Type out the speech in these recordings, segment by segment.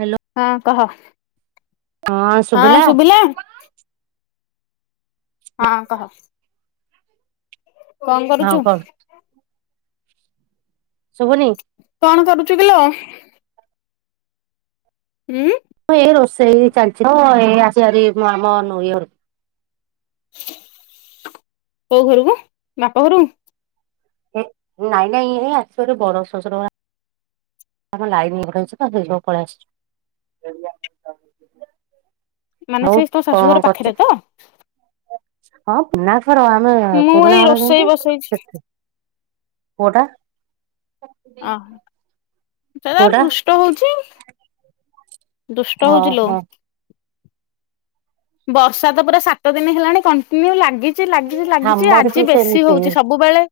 Hello ହଁ କହ। ହଁ ଶୁବିଲା। ହଁ କହ। କଣ ହଁ କରୁଚୁ? କ ଶୁବୁନି। କଣ କରୁଚୁ କିଲୋ? ଉଁ ଏ ଏଇ ରୋଷେଇ ଚାଲଚି ତ ଏଇ ଆଚାରି ମ ମ ମନୁଇ ଘରୁ। କୋଉ ଘରକୁ? ବାପ ଘରୁକୁ। ଏ ନାଇଁ ନାଇଁ, ଏ [unintelligible] ବଡ ଶ୍ୱଶୁର ପରା ତାଙ୍କ ଲାଇନି ଏପଟେ ଅଛି ତ, ସେଇ ଯୋଗୁ ପଳେଇ ଆସିଚୁ। ମାନେ, ସେ ତୋ ଶାଶୁଘର କରୁଛୁ ପାଖେରେ ତ ହଁ ନା, ଘର ଆମେ ମୁଁ ଏଇ ପୁରୁଣା ଘର ରୋଷେଇ ଯେମତି ବସେଇଛି ସେଥି ପୁଅଟା ଓହୋ, ସେ ତାର ପୁଅଟା ଦୁଷ୍ଟ ହଉଛି ଆଉ। ଦୁଷ୍ଟ ହଉଚି ଲୋ। ଓହୋ ବର୍ଷା ତ ପୁରା ସାତ ଦିନି ହେଲାଣି କମ ଏମିତି ଲାଗିଚି ଲାଗିଚି ଲାଗିଚି ଆମର ବି ଆଜି ବେଶୀ ସେମିତି ହଉଚି, ସବୁବେଳେ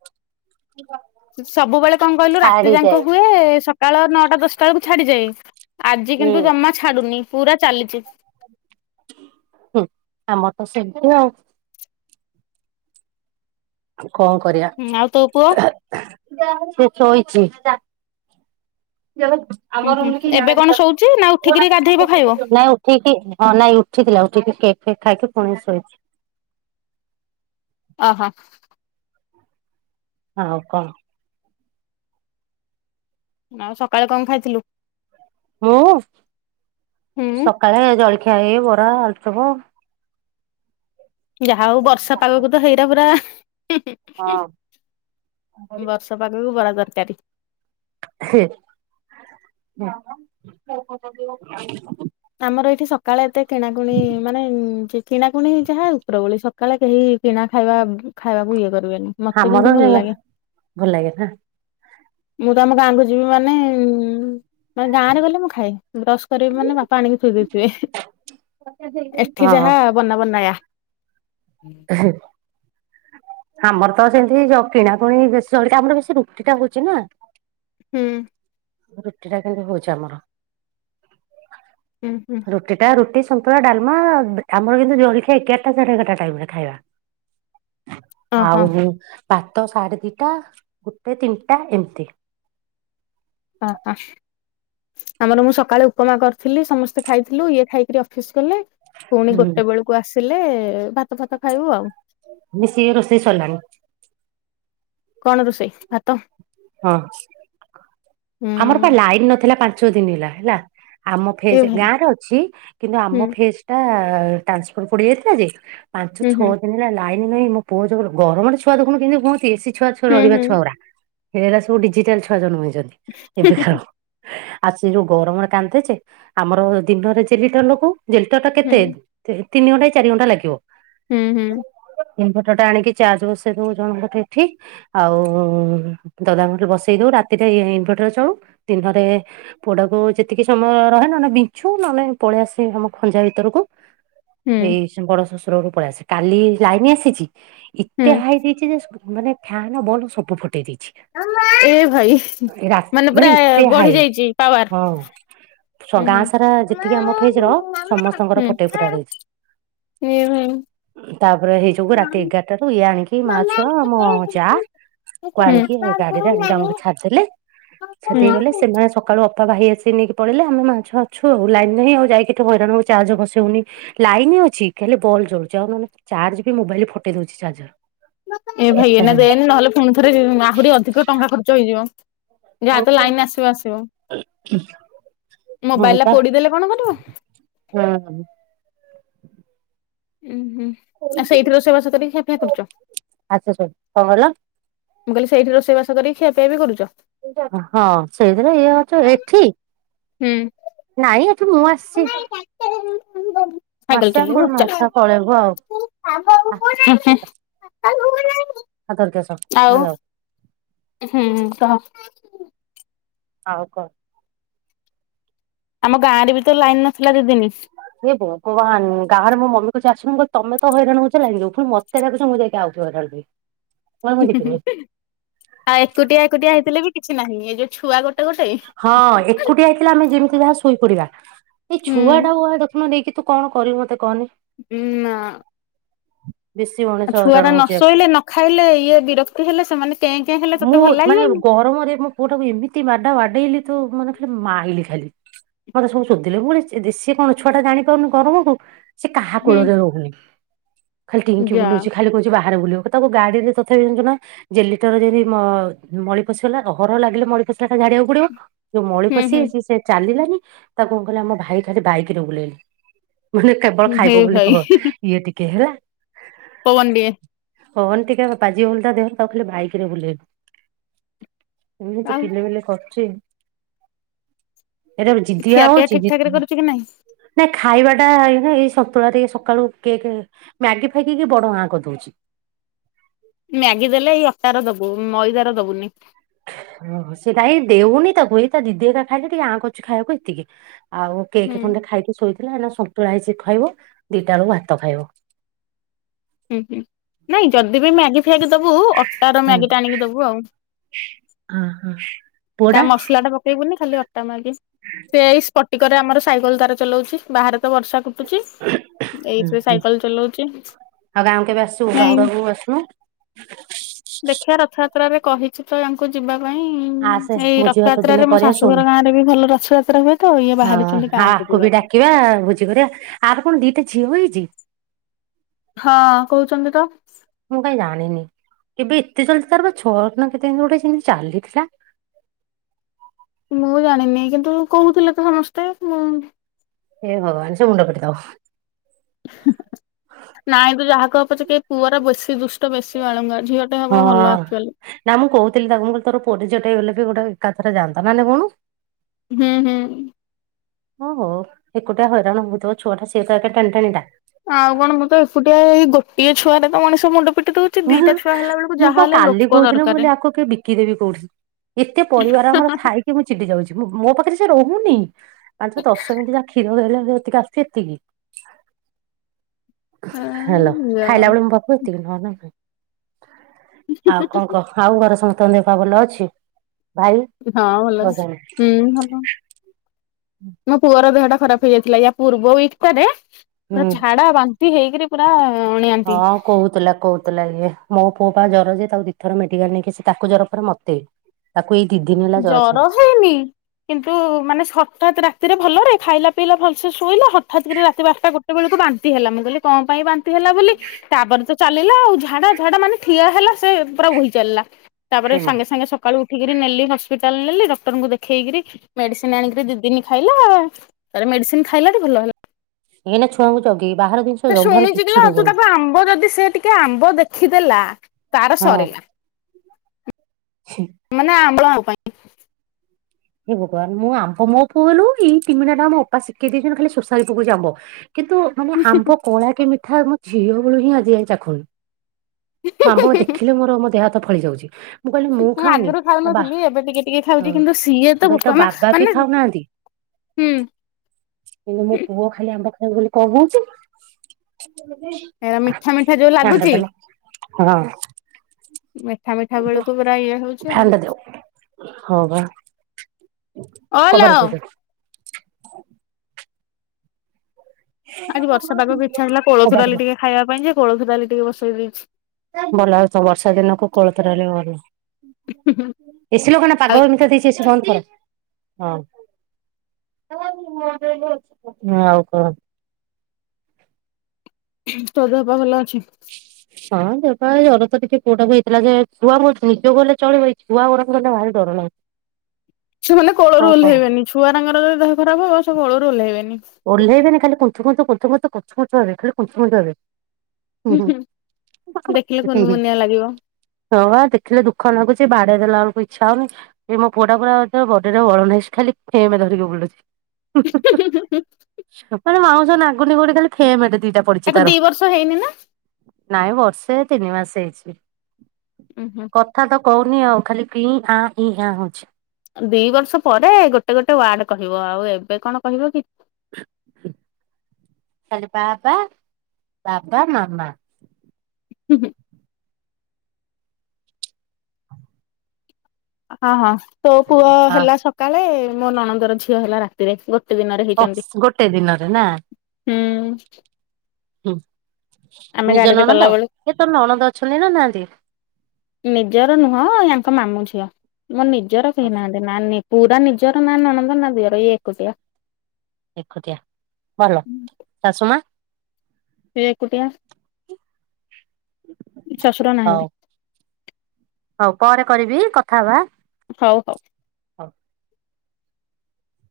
[inaudible] ସବୁବେଳେ କଣ କହିଲୁ ରାତି ଯାଙ୍କ ଛାଡିଯାଏ ହୁଏ, ସକାଳ ନଅଟା ଦଶଟା ବେଳକୁ ଛାଡିଯାଏ। ଆଜି ହୁଁ କିନ୍ତୁ ଜମା ଛାଡୁନି ପୁରା ଚାଲିଚି। ହୁଁ, ଆମର ତ ସେମତି ଆଉ। କଣ କରିବା? ଆଉ ତୋ ପୁଅ? ସିଏ ଶୋଇଚି। ଉୁଁ ଆମ ହୁଁ ରୁମ୍ ରେ କେହି ଏବେ କଣ ନାହାନ୍ତି [inaudible] ଶୋଉଛି ନା ଉଠିକିରି ଗାଧେଇବ ଖାଇବ ଠିକ୍ କି, ନାଇଁ ଉଠିଥିଲା ଉଠିକି କେକ୍ ଫେକ୍ ଖାଇକି ଫୁଣି ଶୋଇଚି। ଅହ। ଆଉ କହ। ଆଉ, ସକାଳେ କଣ ଖାଇଥିଲୁ? ମୁଁ, ହୁଁ ସକାଳେ ଜଳଖିଆ ଏଇ ବରା, ଆଲୁଚପ ଯାହା ହଉ ବର୍ଷା ପାଗକୁ ତ ହେଇରା ପୁରା, ବର୍ଷା ହବାକୁ ବରା ତରକାରୀ ହେ [unintelligible] ଆମର ଏଠି ସକାଳେ ଏତେ କିଣାକୁ, ଣି ମାନେ କିଣାକୁଣି ଯାହା ଉପରଓଳି କାଳେ କେହି କିଣା ଖାଇବା ଖାଇବାକୁ ଇଏ କରିବେନି, ମତେ କିନ୍ତୁ ଆମର ଭଲ ଲାଗେ। ଭଲ ଲାଗେ ନା ମୁଁ ତ ଆମ ଗାଁକୁ ଯିବି ମାନେ, ମାନେ ଗାଁ ରେ ଗଲେ ମୁଁ ଖାଏ- ବ୍ରଶ କରିବି ମାନେ ବାପା ଆଣିକି ଥୋଇ ଦେଇଥିବେ, ଏଠି ହଁ ଯାହା ବନା ବନାୟା ଏହେ ଆମର ତ ସେମିତି ଯ କିଣାକୁଣି ବେଶୀ ଜଳଖିଆ, ଆମର ବେଶୀ ରୁଟି ଟା ହଉଛି ନା ହୁଁ ରୁଟିଟା କିନ୍ତୁ ହଉଚି ଆମର ଉଁ ହୁଁ ରୁଟି ଟା ରୁଟି ସନ୍ତୁଳା ଡାଲମା ଆମର କିନ୍ତୁ ଜଳଖିଆ ଏଗାରଟା ସାଢ଼େ ଏଗାରଟା ଟାଇମରେ ଖାଇବା ଆଉ, ଓହୋ ଭାତ ସାଢେ ଦିଟା ଗୋଟେ ତିନିଟା ଏମିତି ଓ ହଁ- ଆମର ମୁଁ ସକାଳେ ଉପମା କରିଥିଲି, ସମସ୍ତେ ଖାଇଥିଲୁ ଇଏ ଖାଇକିରି ଅଫିସ ଗଲେ- ପୁଣି ହୁଁ ଗୋଟେ ବେଳକୁ ଆସିଲେ, ଭାତ ଫାତ ଖାଇବୁ ଆଉ- ମିଶିକି ରୋଷେଇ ସରିଲାଣି। କଣ ରୋଷେଇ? ଭାତ ହଁ- ଆମର ପା ହୁଁ। ଲାଇନ୍ ନଥିଲା ପାଞ୍ଚ ଦିନି ହେଲା, ହେଲା ଆମ ଏ ଫେଜ ଭାଇ ଗାଁରେ ଅଛି, କିନ୍ତୁ ହୁଁ ଆମ ଫେଜ ଟା ଟ୍ରାନ୍ସଫର ପୋଡି ଯାଇଥିଲା ଯେ ପାଞ୍ଚ ହୁଁ ଛଅ ହୁଁ ଦିନ ହେଲା ଲାଇନ ନାହିଁ ମୋ ପୁଅ ଯର ଗରମ ଛୁଆ ଦେଖୁ କେନ୍ତିହୁଅନ୍ତି ଏସିି ଛୁଆ ଛୁଆ ହୁଁ ରହିବା ହୁଁ ଛୁଆଗୁରା ହେରା ସବୁ ଡିଜିଟାଲ ଛୁଆ ଜନମ ହେଇଛନ୍ତି- ଏବେକାର ଆଉ ସେ ଯୋଉ ଗରମ କାନ୍ଦେଛ ଆମର ଦିନରେ ଜେଲିଟର ଲଗାଉ ଜେନେଟର ଟା ହୁଁ କେତେ ତିନି ଘଣ୍ଟା ଚାରି ଘଣ୍ଟା ଲାଗିବ- ହୁଁ ହୁଁ ଇନଭଟର ଟା ଆଣିକି ଚାଜ ବସେଇ ଦବଉ ଜଣଙ୍କଠ ଏଠି। ଆଉ ଦାଦଙ୍ଗରେ ବସେଇ ଦଉ ରାତିରେ ଇନଭଟର ଚଳୁ ଦିନରେ ପୁଅଟାକୁ ଯେତିକି ସମୟ ରହେ ନ ନେଲେ ବିଛୁ ନହେଲେ ପଳେଇ ଆସେ ଆମ ଖଞ୍ଜା ଭିତରକୁ ହୁଁ ଏଇ ବଡ ଶ୍ୱଶୁର ଘରକୁ ପଳେଇ ଆସେ କାଲି ଲାଇନ ଆସିଛି- ହୁଁ ଏତେ ହାଇ ଦେଇଛି ଯେ ମାନେ ଫ୍ୟାନ ବଲ ସବୁ ଫୁଟେଇ ଦେଇଛି। ମାମା ଏ ଭାଇ ରା ମାନେ ପୁରା ଏତେ ବଢି ହାଇ ଯାଇଛି ହଁ ପାୱାର- ଗାଁ ଉହୁ ସାରା ଯେତିକି ଆମ ଫେଜ ର ମାମା ସମସ୍ତଙ୍କର ହୁ ଫଟେଇ ଫୁଟା ଦେଇଛି ଏ ଭାଇ ତାପରେ ହେଇଯୁ ରାତି ଏଗାରଟାରୁୁ ଇଏ ଆଣିକି ମା ଛୁଆ ମୋ ଯାଆ କ ଆଣିକି ଗାଡିରେ ଆଣିକି ଭାଇ ଆମକୁ ଛାଡିଦେଲେ ଛାଡିଦେଇକି ହୁଁ। ଗଲେ ସେମାନେ ସକାଳୁ ବାପା ଭାଇ ଆସିକ ନେଇକି ପଳେଇଲେ ଆମେ ମା ଛୁଆ ଆଉ ଲାଇନ୍ ନାହିଁ ଆଉ ଯାଇକିଠୁ ହଇରାଣକୁ ଚାଜେ ବସେଇହଉନି। ଲାଇନ ଅଛି ଖାଲି ବଲ ଜଳୁଚଛି ଆଉ ନହେଲେ ଚାର୍ଜ ବି ମୋବାଇଲ ଫଟେଇ ଦଉଛି ଚାର୍ଜର। ଏ ଭାଇ ଏତେ ଏନା ହାଣି ଦେନି ନହେଲେ ପୁଣିଥରେ ଆହୁରି ଅଧିକ ଟଙ୍କା ଖର୍ଚ୍ଚ ହେଇଯିବ। ଯାହା ତ ଲାଇନ ଆସିବ ଆସିବ ମୋବାଇଲ ଟା ପୋଡିଦେଲେ କଣ କରିବ? ହୁଁ- ଉୁଁ ହୁଁ ଆଉ ସେଇଥି ରୋଷେଇ ବସେଇ କରିକ ଖିଆ ପିଆ କରୁଛ। ଆଚଛା ସ କଣ କହିଲ- ମୁଁ କହିଲି ସେଇଠି ରୋଷେଇବାସକରିକି ଖିଆ ପିଆ କରୁଛ। ହଁ ସେଇଦିନ ଇଏ ହଉଚ ଏଠି ହୁଁ। ନାଇଁ ଏଠି ମୁଁ ଆସିଚି। ସାଇକଲ ଚଲେଇବୁ। ପୁଣି ଉଠ ମାଛ ଚାଲ୍। ପଳେଇବୁ ଆଉ ଆ ହକର୍ କେ ଆସ ଭଲ। ହୁଁ ହୁଁ କହ। ଆଉ କହ। ଆମ ଗାଁ ରେ ବି ତ ଲାଇନ୍ ନଥିଲା ଦି ଦିନ। ଏ ଭଗବାନ ଗାଁରେ ମୋ ମମି କହୁଚି ଆସୁନୂ। ମୁ କହିଲି ତମେ ତ ହଇରାଣ ହଉଚ ଲାଇନ୍ ଯୋଗୁଁ ପୁଣି ମୋତେ ଡାକୁଚ ମୁଁ ଯାଇକି ଆଉଥରେ ହଇରାଣ ହୁଁ। ଆଉ ଏକୁଟିଆ ଏକୁଟିଆ ହେଇଥିଲେ ବି କିଛି ନାହିଁ, ଏ ଯୋଉ ଛୁଆ ଗୋଟ ହଁ ଏକୁଟିଆ ହେଇଥିଲେ ଆମେ ଯେମିତି ଯାହା ଶୋଇପଡିବା। ଏଇ ହୁଁ ଛୁଆ ଟା ବା ଦେଖୁନ ନେଇକି ତୁ କଣ କରିବୁ ମତେ କହନି। ହୁଁ ନା। ବେଶୀ ଆଉ ମଣିଷ ଛୁଆ ହଇରାଣ ଟା ନ ହଉଛି ଆଉ। ଶୋଇଲେ ନ ଖାଇଲେ ଇଏ ବିରକ୍ତି ହେଲେ ସେମାନେ କେଁ କେଁ ହେଲେ ତତେ ମୁଁ ଭଲ ମାନେ ଲାଗିବନି। ଗରମରେ ମୋ ପୁଅଟାକୁ ଏମିତି ମାଡା ବାଡେଇଲି ତୁ ମାନେ ଖାଲି ମାଇଲି ଖାଲି। ମତେ ସବୁ ଶୋଧିଲେ। ମୁଁ କହିଲି ସେ ସେ କଣ ଜାଣି ପାରୁନି ଛୁଆଟା ଗରମ କୁ ସେ କାହା ହୁଁ କୂଳରେ ରହୁନି। ଖାଲି ଟିଙ୍କି ଯା ବୁଲଉଚି। ଖାଲି କହୁଚି ବାହାରେ ବୁଲିବ। ତାକୁ ଗାଡିରେ ତଥାପି ଜାଣିଚୁ ନା ଜେଲି ତ ରେ ଯଦି ମ ମଳି ପଶିଲଲା ଘର ଲାଗିଲେ ମଳି ପଶିଲା କ ଝାଡିବାକୁ ପଡିବ। ଯୋଉ ମଳି ହୁଁ ହୁଁ ପଶିଯାଇଚି ସେ ଚାଲିଲାନି। ତାକୁ କଣ କହିଲା ଆମ ଭାଇ ଖାଲି ବାଇକରେ ବୁଲେଇଲା ମାନେ କେବଳ ହେ ଖାଇବ ବୋଲି ଭାଇ କୁହ ଇଏ ଟିକେ ହେଲା। ପବନ ଦିଏ। ପବନ ଟିକେ ବାଜିବ ବୋଲି ତା ଦେହରେ ତାକୁ ଖାଲି ବାଇକ୍ ରେ ବୁଲେଇଲେ। ଏମିତି ଆଉ କିଲି ବିଲି କରୁଚି। ଏରା ବି ଜଦିିବା ଖିଆ ପିଆ ହଉଚି ଠିକ ଠାକ ରେ ଜିତ ଆ କରୁଛୁ କି ନାଇଁ? ନାଇଁ ଖାଇବା ଟା ଏଇ ଏଇ ସନ୍ତୁଳା ଟିକେ ସକାଳୁ କେକ୍ ମ୍ୟାଗି ଫାଗି କୁ ବଡ଼ ଆଁ କରି ଦଉଚି। ମ୍ୟାଗି ଦେଲେ ଏଇ ଅଟାର ଦବୁ ମଇଦା ର ଦବୁନି। ଓ ହୋ ସେଟା ଏଇ ଦେଉନି ତାକୁ ଏଇ ତା ଦିଦି ହରିକା ଖାଇଲେ ଟିକେ ଆଁ କରୁଚି ଖାଇବାକୁ ଏତିକି। ଆଉ କେକ୍ ହୁଁ ଖଣ୍ଡେ ଖାଇକି ଶୋଇଥିଲା। ଏଇନା ସନ୍ତୁଳା ହେଇଚି ଖାଇବ। ଦିଟା ବେଳକୁ ଭାତ ଖାଇବ। ହୁଁ ହୁଁ ନାଇଁ ଯଦି ବି ମ୍ୟାଗି ଫାଗି ଦବୁ ଅଟାର ମ୍ୟାଗି ଟା ଆଣିକି ଦବୁ ଆଉ। ଉ ହୁଁ। ତା ପୁଅଟା ମସଲା ଟା ପକେଇବୁନି। ଖାଲି ଅଟା ମାଗି ସେ ଏଇ ସ୍ପଟିକରେ ଆମର ସାଇକେଲ ତାର ଚଲଉଚି। ବାହାରେ ତ ବର୍ଷା ପକଉଚି। ହୁଁ ଏଇଥିରେ ହୁଁ ସାଇକେଲ ଚଲଉଚି। ଆଉ ଗାଁକୁ କେବେ ଆସିବୁ ନାଇଁ ବାହୁଡାକୁ ଆସୁନୁ ଦେଖିବା ରଥଯାତ୍ରାରେ କହିଚି ତ ଆଙ୍କୁ ଯିବା ପାଇଁ ଆସେ ଏଇ ଭୋଜି ଭାତ ରଥଯାତ୍ରାରେ ଦିନେ ମୋ କରିବା ସୋଲ ଶାଶୁଘର ଗାଁ ରେ ବି ଭଲ ରଥଯାତ୍ରା ହୁଏ ତ ଇଏ ବାହାରିଚନ୍ତି ଗାଁ କୁ ଯିବା ପାଇଁ। ୟେ କରିବା। ଆର କଣ ଦିଟା ଝିଅ ହେଇଚି? ହଁ କହୁଚନ୍ତି ତ। ମୁଁ କାଇଁ ଜାଣିନି। ଏବେ ଏତେ ଜଲଦି ତାର ବା ଛଅର ନା କେତେ ଏମିତି ଗୋଟେ ଏମିତି ଚାଲିଥିଲା। ମୁଁ ଜାଣିନି କିନ୍ତୁ କହୁଥିଲେ ତ ସମସ୍ତେ। ମୁଁ ହେ ଭଗବାନ ସେ ମୁଣ୍ଡ ପିଟିଦବ। ନାଇଁ ତୁ ଯାହା କହ ପଛକେ ପୁଅର ବେଶୀ ଦୁଷ୍ଟ ବେଶୀ ବାଳୁଙ୍ଗା ଝିଅ ହଁ ନା ମୁଁ କହୁଥିଲି ତାକୁ ମୁଁ କହିଲି ତୋର ପୁଅଟେ ଝିଅଟେ ହେଇଗଲେ ବି ଗୋଟେ ଏକାଥରେ ଯାଆନ୍ତା। ନା ନାଇଁ କହୁନୁ? ହୁଁ ହୁଁ। ହୋ ହୋ ଏକୁଟଆ ହଇରାଣ ହଉଥିବ ଛୁଆଟା ସିଏ ତ ଟେଣି ଟେଣିଟା। ଆଉ କଣ ମୁତ ଏକୁଟିଆ ଏଇ ଗୋଟିଏ ଛୁଆ ରେ ତ ମଣିଷ ମୁଣ୍ଡ ପିଟି ଦଉଛ ମୁଁ ବା କାଲି କହୁଥିଲି ମୁଁ ଦରକାରେ। କଇଲି ଆକୁ କେ ବିକିଦେବି କୋଉଠି? ଏତେ ପରିବାର ଆମର ଥାଇକି ମୁଁ ଚିଡ଼ି ଯାଉଛି ମ୍ ମୋ ପାଖରେ ସେ ରହୁନି। ଆଠ ଦଶ ମିନିଟ ଯା କ୍ଷୀର ଦେଲେ ଯେତିକି ଆସୁଛି ଏତିକି। ହଁ ହ୍ୟାଲୋ। ଖାଇଲା ବେଳେ ମୁଁ ପାଖକୁ ଏତିକି ନହଲେ ନାଇଁ। ଆଉ କଣ କହ? ଆଉ ଘରେ ସମସ୍ତଙ୍କ ଦେହ ପାହା ଭଲ ଅଛି? ଭାଇ ହଁ ଭଲ ଅଛି। ଗଲେଣି ହୁଁ ଭଲ। ମୋ ପୁଅର ଦେହ ଟା ଖରାପ ହୋଇଯାଇଥିଲା ୟା ପୂର୍ବ ୱିକ୍ ଟାରେ ପୁରା ହୁଁ। ଝାଡା ବାନ୍ତି ହେଇକିରି ପୁରା ଅଣିଆନ୍ତି। ହଁ କହୁଥିଲା କହୁଥିଲା ଇଏ ମୋ ପୁଅ ପା ଜ୍ଵର ଯେ ତାକୁ ଦିଥର ମେଡ଼ିକାଲ ନେଇକି ସେ ତାକୁ ଜ୍ୱର ପରେ ମୋତେ। ଜ୍ୱର ହେଇନି। କିନ୍ତୁ ମାନେ ସଠାତ୍ ରାତିରେ ଭଲରେ ଖାଇଲା ପିଇଲା ଭଲସେ ଶୋଇଲା ହଠାତ୍ କି ରାତି ବାରଟା ଗୋଟେ ଟେବେଳକୁ ବାନ୍ତି ହେଲା। ମୁଁ କହିଲି କଣ ପାଇଁ ବାନ୍ତି ହେଲା ବୋଲି ତାପରେ ତ ଚାଲିଲା ଆଉ ଝାଡା ଝାଡା ମାନେ ଠିଆ ହେଲା ସେ ପୁରା ବୋହି ଚାଲିଲା। ତାପରେ ଜମା ସାଙ୍ଗେ ସାଙ୍ଗେ ସକାଳୁ ଉଠିକି ନେଲି ହସ୍ପିଟାଲ ନେଲି ଡକ୍ଟରଙ୍କୁ ଦେଖେଇକରି ମେଡିସିନ ଆଣିକି ଦି ଦିନ ଖାଇଲା ତାପରେ ମେଡିସିନ ଖାଇଲା ଟି ଭଲ ହେଲା। ଏଇ ନା ଛୁଆଙ୍କୁ ଜଗି ବାହାର ଜିନି ସେ ଶୁଣିଛି କିଲୋ ନା ତୁ ତାକୁ ଆମ୍ବ ଯଦି ସେ ଟିକେ ଆମ୍ବ ଦେଖିଦେଲା ତାର ହଁ ସରିଲା। ମାନେ ଆମ୍ଳ ପାଇଁ। ଏ ଭଗବାନ ଆମ୍ବ ମୋ ପଅ ନୁହେଁକି ଏଇ [unintelligible] ଶିଖେଇ ଦେଇଛନ୍ତି ଖାଲି ଶୋଷାରୀ ପକଉଛି ଆମ୍ବ। କିନ୍ତୁ ମାନେ ଆମ୍ବ କଳା କି ମିଠା ମୋ ଝିଅ ବେଳୁ ହିଁ ଆଜି ଯାଏ ଚାଖୁନି। ଆମ୍ବ ଦେଖିଲେ ମୋର ମୋ ଦେହ ହାତ ଫଳି ଯାଉଚି। ମୁଁ କହିଲି ମୁଁ ଖାଉନି। ଆଗରୁ ତା ବା ଖାଉନଥିଲି ଏବେ ଟିକେ ଟିକେ ଖାଉଛି ହଁ କିନ୍ତୁ ସିଏ ମୁଁ ତ କଇଲି ତା ବୋପା ମା ବାବା ବି ମାନେ ଖାଉନାହାନ୍ତି। ହୁଁ କିନ୍ତୁ ମୋ ପୁଅ ଖାଇ ଆମ୍ବ ଖାଇବ ବୋଲି କଣ ହଉଚି। ଏରା ମିଠା ମିଠା ଯୋଉ ଲାଗୁଛି [unintelligible] ମିଠା ମିଠା ବେଳକୁ ପୁର ଇଏ ହଉଛି ଆଉ। ହଁବା। ଓଲୋ। ଆଜି ବର୍ଷା ପାଗକୁ ଇଚ୍ଛା ହେଲା କୋଳଥ କବାଟ ଡାଲି ଦିଅ ଟିକେ ଖାଇବା ପାଇଁ ଯେ କୋଳଥ ଡାଲି ଟିକେ ବସେଇ ଦେଇଛି। ଭଲ ହଉଥବ ବର୍ଷା ଦିନକୁ କୋଳଥ ଡାଲି ଭଲ। ଏସି ଲଗାନା ଆଉ ପାଗ ଏମିତିଆ ଦେଇଛି ଏସିି ବନ୍ଦ କର ହଁ। ଆଉ କଣ? ତୋ ଦେହ ପାହା ଭଲ ଅଛି? ହଁ ଦେହ୍ ପାହା ଏଇ ଜର ତ ଟିକେ ପୁଅ ଟାକୁ ହେଇଥିଲା ଯେ, ଛୁଆ ମୋ ନିଜକୁ ଗଲେ ଚଳେଇବି ଛୁଆ ଗୁରାଙ୍କୁ ହେଲେ ଭାରି ଡର ଲାଗେ। ଛୁ ମାନେ କୋଳରୁ ଓଲ୍ହେଇବେନି ଛୁଆରାଙ୍କର ଯଦି ଦେହ ଖରାପ ହବ ସେ କୋଳରୁ ଓହ୍ଲେଇବେନି। ଓଲ୍ହେଇବେନି ଖାଲି କୁଂଥୁ କୁଂଥୁ କୁଂଥୁ କୁଂଥୁ କୁଂଥୁ କୁଂଥୁ କୁଂଥୁ କୁଂଥୁ ଖାଲି କୁଂଥୁ କୁଂଥୁ ହେବେ। ହୁଁ ହୁଁ। ଦେଖିଲେ ହୁଁ କୁନ୍ ହୁଁ ମୁନିଆଲାଗିବ। ହଁ ପା ଦେଖିଲେ ଦୁଖ ନାଗୁଛି ବାଡେଇ ଦେଲା ବେଳକୁ ଇଚ୍ଛା ହଉନି। ଏ ମୋ ପୁଅଟା ପୁରା ବଡ଼ି ରେ ବଳ ନାହିଁ ସେ ଖାଲି ଫେମେ ଧରିକି ବୁଲୁଛି। [unintelligible] ଟୋଟାଲି ମାଉଁସ ନାଗୁନି ଖାଲି ଫେମେଟେ ଦିଟା ପଡିଚି ତାକୁ ଦି ତାର। ବର୍ଷ ହେଇନି ନା ନାଇଁ ବର୍ଷେ ତିନି ମାସ ହେଇଛିି। ଉୁଁ ହୁଁ। କଥା ତ କହୁନି ଆଉ ଖାଲି ଙ୍କି ଆଁ ଇଂ ଗାଁ। ହଉଛି।। ଦି ବର୍ଷ ପରେ ଗୋଟେ ଗୋଟେ ୱାର୍ଡ କହିବ ଆଉ ଏବେ କଣ କହିବ କି? ଖାଲି ବା ବା ବାବା ମାମା। ହୁଁ ହୁଁ। ହଁ ହଁ ତୋ ପୁଅ ହଁ ହେଲା ସକାଳେ ମୋ ନଣନ୍ଦର ଝିଅ ହେଲା ରାତିରେ ଗୋ ଟେ ଦିନରେ ଅ ହେଇଚନ୍ତି। ଗୋଟେ ଦିନରେ ନା। ହୁଁଉଁ। ହୁଁ ନିଜ ଗାଡିରେ ନଣନ୍ଦ? ଗଲାବେଳେ ଏ ତୋ ନଣନ୍ଦ ଅଛନ୍ତି ନା ନାଆନ୍ତି? ନିଜର ନୁହଁ ୟାଙ୍କ ମାମୁଁ ଝିଅ ମୋ ନିଜର କେହି ନାହାନ୍ତି। ଏ ନାନି ପୁରା ନିଜର ନା ନଣନ୍ଦ ନା ଦିଅର ଇଏ ଏକୁଟିଆ। ଏକୁଟିଆ ଭଲ। ଶାଶୁ ମା, ସିଏ ଏକୁଟିଆ। ଶଶୁର ହଉ ନାହାନ୍ତି। ହଉ ପରେ କରିବି କଥା ହବା। ହଉ ହଉ।